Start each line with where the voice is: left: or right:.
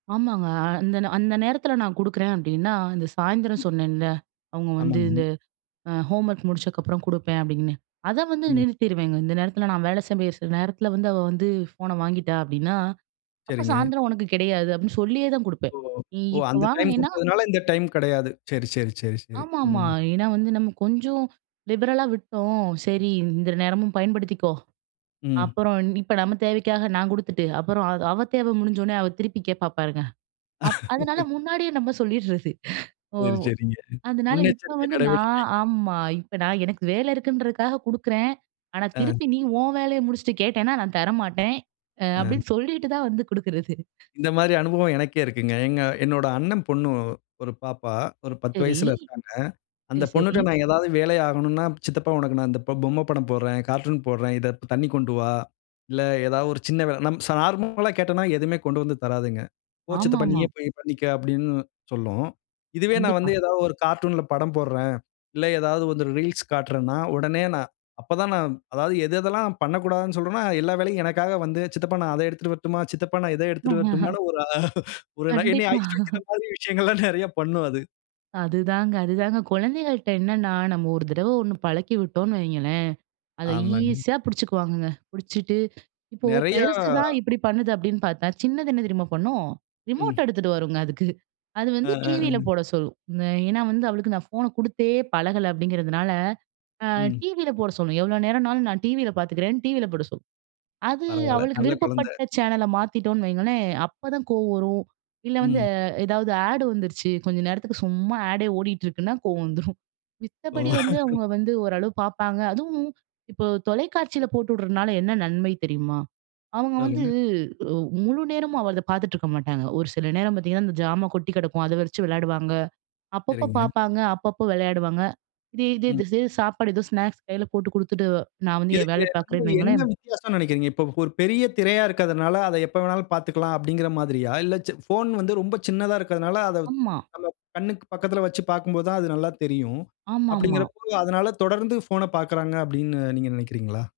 right: ஆமாங்க. அந்த ந அந்த நேரத்தில நான் குடுக்குறேன் அப்படின்னா, இந்த சாயந்திரம் சொன்னேன்ல, அவங்க வந்து
left: ஆமாங்க.
right: இந்த அ ஹோம்வொர்க் முடிச்சதுக்கப்புறம் குடுப்பேன் அப்டின்னு, அதை வந்து
left: ம்.
right: நிறுத்திருவேங்க. இந்த நேரத்தில நான் வேலை செய்ய வேண்டிய சில நேரத்தில வந்து, அவ வந்து ஃபோனை வாங்கிட்டா அப்படின்னா, "அப்போ
left: சரிங்க.
right: சாயந்தரம் உனக்கு கிடையாது" அப்படின்னு சொல்லியே தான் குடுப்பேன்.
left: ஓ!
right: நீ
left: ஓ!
right: இப்போ
left: அந்த டைம்
right: வாங்கினேன்னா
left: கொடுத்ததனால இந்த டைம் கெடையாது. சரி, சரி, சரி, சரி.
right: ஆமாமா.
left: ம்.
right: ஏன்னா வந்து நம்ம கொஞ்சம் லிபரலா விட்டோம், சரி இந்த நேரமும் பயன்படுத்திக்கோ.
left: ம்.
right: அப்புறம் இப்போ நம்ம தேவைக்காக நான் குடுத்துட்டு, அப்புறம் அது அவ தேவை முடிஞ்சவுடனே அவ திருப்பி கேட்பா பாருங்க. அப் அதனால முன்னாடியே நம்ம சொல்லிடுறது. ஓ!
left: சரி, சரிங்க.
right: அதனால இப்போ
left: முன்னெச்சரிக்கை
right: வந்து நான்
left: நடவடிக்கை.
right: ஆமா, "இப்போ நான் எனக்கு வேலை இருக்குன்றதுக்காக குடுக்குறேன். ஆனா
left: அ.
right: திருப்பி நீ உன் வேலையை முடிச்சுட்டு கேட்டேன்னா நான் தர மாட்டேன்," அ
left: அ.
right: அப்படின்னு சொல்லிட்டு தான் வந்து குடுக்கிறது.
left: இந்த மாதிரி அனுபவம் எனக்கே இருக்குங்க. எங்க என்னுடைய அண்ணன் பொண்ணு ஒரு பாப்பா, ஒரு 10
right: சரி.
left: வயசுல இருக்காங்க. அந்த
right: சரி, சரி.
left: பொண்ணுட்ட நான் ஏதாவது வேலை ஆகணும்ன்னா, சித்தப்பா உனக்கு நான் இந்த பொ பொம்மை படம் போடுகிறேன், கார்ட்டூன் போடுகிறேன். இதை தண்ணீ கொண்டு வா, இல்லை ஏதாவது ஒரு சின்ன வேலை. நம் ச நார்மல்லா கேட்டோம்ன்னா எதுவுமே கொண்டு வந்து தராதுங்க. "போ சித்தப்பா
right: ஆமாமா.
left: நீயே போய் பண்ணிக்க." அப்படின்னு சொல்லும். இதுவே நான்
right: கண்டிப்பா.
left: வந்து ஏதாவது ஒரு கார்ட்டூன்ல படம் போடுறேன், இல்லை ஏதாவது வந்து ரீல்ஸ் காட்டுறேன்னா, உடனே நான் அப்ப தான் நான் அதாவது எது எதெல்லாம் பண்ணக்கூடாதுன்னு சொல்றோனோ, எல்லா வேலையும் எனக்காக வந்து, சித்தப்பா நான் அதை எடுத்துட்டு வரட்டுமா, சித்தப்பா நான் இதை எடுத்துட்டு வரட்டுமான்னு ஒரு அ ஒரு நை என்னை
right: கண்டிப்பா.
left: ஐஸ் வைக்கிற மாதிரி விஷயங்கள்லாம் நிறைய பண்ணும் அது.
right: அதுதாங்க அதுதாங்க குழந்தைகள்ட்ட என்னன்னா, நம்ம ஒரு தடவை ஒன்னு பழக்கி விட்டோம்னு வைங்களேன், அதை
left: ஆமாங்க.
right: ஈஸியா பிடிச்சுக்குவாங்கங்க. பிடிச்சிட்டு, இப்போ
left: நெறைய
right: பெருசு தான் இப்படி பண்ணுது அப்படின்னு பார்த்தா, சின்னது என்ன தெரியுமா பண்ணும்,
left: ம்.
right: ரிமோட்ட எடுத்துட்டு வருங்க அதுக்கு. அது
left: அ
right: வந்து
left: அ
right: டிவியில
left: அன்.
right: போட சொல்லும். நான் ஏன்னா வந்து அவளுக்கு நான் ஃபோனை குடுத்தே பழகலை அப்படிங்கிறதுனால, அ
left: ம்.
right: டிவியில போட சொல்லும். எவ்வளோ நேரம்னாலும் நான் டிவியில பார்த்துக்கிறேன்னு டிவியில போட சொல்லும். அது
left: பரவால்ல.
right: அவளுக்கு
left: நல்ல குழந்தை.
right: விருப்பப்பட்ட சேனலை மாத்திட்டோம்னு வையுங்களேன், அப்போதான் கோவம் வரும், இல்லை வந்து
left: ம்.
right: ஏதாவது ஆட் வந்துருச்சு கொஞ்ச நேரத்துக்கு சும்மா ஆடே ஓடிகிட்டு இருக்குனா கோவம் வந்துரும்.
left: ஓ!
right: மித்தபடி வந்து அவங்க வந்து ஓரளவு பார்ப்பாங்க. அதுவும், இப்போ தொலைக்காட்சியில போட்டு விடுறதுனால என்ன நன்மை தெரியுமா? அவங்க வந்து
left: சொல்லுங்க.
right: உ முழுநேரமும் அவ அதை பார்த்துட்டு இருக்க மாட்டாங்க, ஒரு சில நேரம் பார்த்தீங்கன்னா, அந்த ஜாமா கொட்டி கிடக்கும் அதை வச்சு விளையாடுவாங்க. அப்பப்போ
left: சரிங்க.
right: பார்ப்பாங்க, அப்பப்போ விளையாடுவாங்க. இதே இதே
left: ம்.
right: இதே சாப்பாடு ஏதோ ஸ்நாக்ஸ் கையில் போட்டு குடுத்துட்டு நான் வந்து என்
left: இதுக்கு
right: வேலையை
left: வந்து
right: பார்க்குறேன்னு
left: என்ன
right: வையுங்களேன்
left: வித்தியாசம்ன்னு நினைக்கிறீங்க? இப்ப ஒரு பெரிய திரையா இருக்கதுனால, அதை எப்ப வேண்னாலும் பார்த்துக்கலாம் அப்படின்கிற மாதிரியா? இல்ல சி போஃன் வந்து ரொம்ப சின்னதா இருக்கிறதனால அதை
right: ஆமா.
left: நம்ம கண்ணுக்கு பக்கத்தில வச்சு பார்க்கும்போது தான் அது நல்லா தெரியும்.
right: ஆமாமா.
left: அப்படிகிறபோது அதனால தொடர்ந்து போஃன பார்க்குறாங்க அப்படின்னு நீங்க நினைக்கிறீங்களா?